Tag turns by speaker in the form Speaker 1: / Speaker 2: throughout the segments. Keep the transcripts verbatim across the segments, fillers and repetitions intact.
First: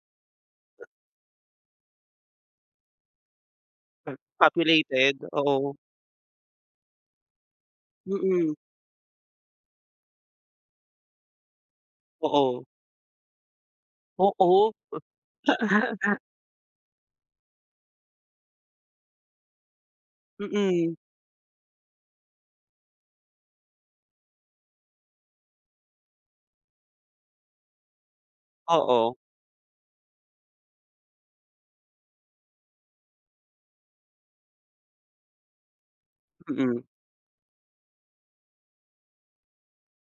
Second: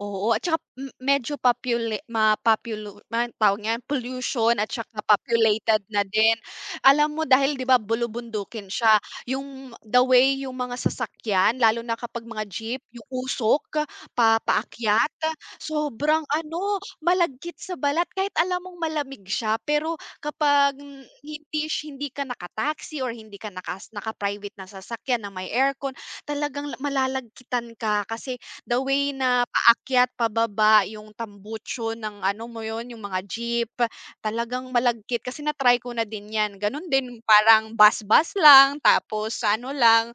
Speaker 1: Oo, at tsaka m medyo popula mapopulu ma tawag niyan,
Speaker 2: Hmm,
Speaker 1: pollution at tsaka
Speaker 2: populated. Oo.
Speaker 1: populated na din. Alam mo dahil ‘di ba
Speaker 2: Mm.
Speaker 1: bulubundukin siya, yung the way yung mga sasakyan lalo na kapag mga
Speaker 2: Oo.
Speaker 1: jeep, yung usok, pa
Speaker 2: Oo.
Speaker 1: paakyat, sobrang ano, malagkit sa balat kahit alam mong malamig siya pero kapag
Speaker 2: Mm.
Speaker 1: h hindi sh hindi ka naka taxi or hindi ka naka naka-private na sasakyan ng may aircon, talagang la malalagitan ka kasi the way
Speaker 2: Oo.
Speaker 1: na paakyat, pababa yung tambucho ng ano mo ‘yon, yung mga jeep, talagang malagkit kasi na-try ko na din ‘yan.
Speaker 2: Mm.
Speaker 1: Ganun din, parang bus, bus lang tapos sa ano lang,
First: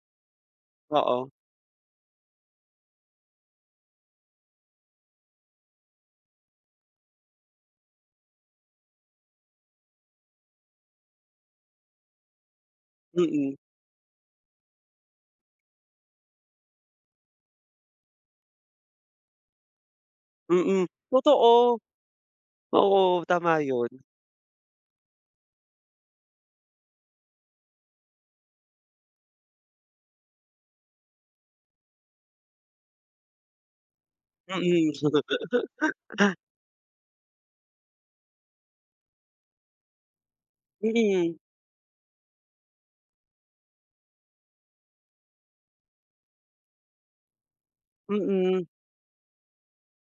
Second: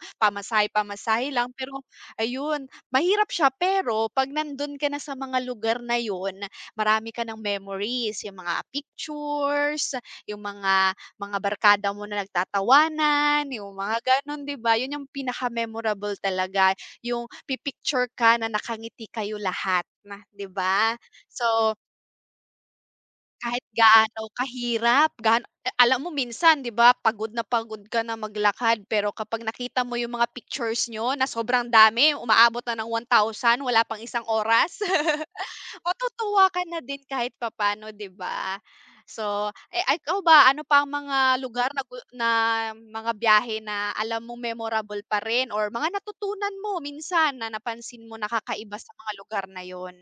Speaker 2: Oo.
Speaker 1: pamasahe-pamasahe lang, pero ayun, mahirap siya pero ‘pag nandun ka na sa mga lugar na yun, marami ka ng memories. Yung mga pictures, yung mga mga barkada mo na nagtatawanan,
Speaker 2: Mm.
Speaker 1: yung mga gano’n, ‘di ba? Yun yung pinaka-memorable talaga, yung pi-picture ka na nakangiti kayo lahat, ‘di
Speaker 2: Mm,
Speaker 1: ba. So
Speaker 2: totoo. Oo, tama
Speaker 1: kahit
Speaker 2: 'yon.
Speaker 1: gaano kahirap, gano alam mo minsan, ‘di ba, pagod na pagod ka na mag-lakad pero kapag nakita mo yung mga pictures niyo na sobrang dami, umaabot na ng one thousand wala pang isang oras,
Speaker 2: Mm.
Speaker 1: matutuwa ka na din kahit papaano, 'di ba. So, eh, ikaw ba ano pa ang
Speaker 2: Mhm.
Speaker 1: mga lugar na gu na mga biyahe na alam mong memorable pa rin or mga natutunan mo minsan na napansin mo na
Speaker 2: Mm.
Speaker 1: kakaiba sa mga lugar na yun?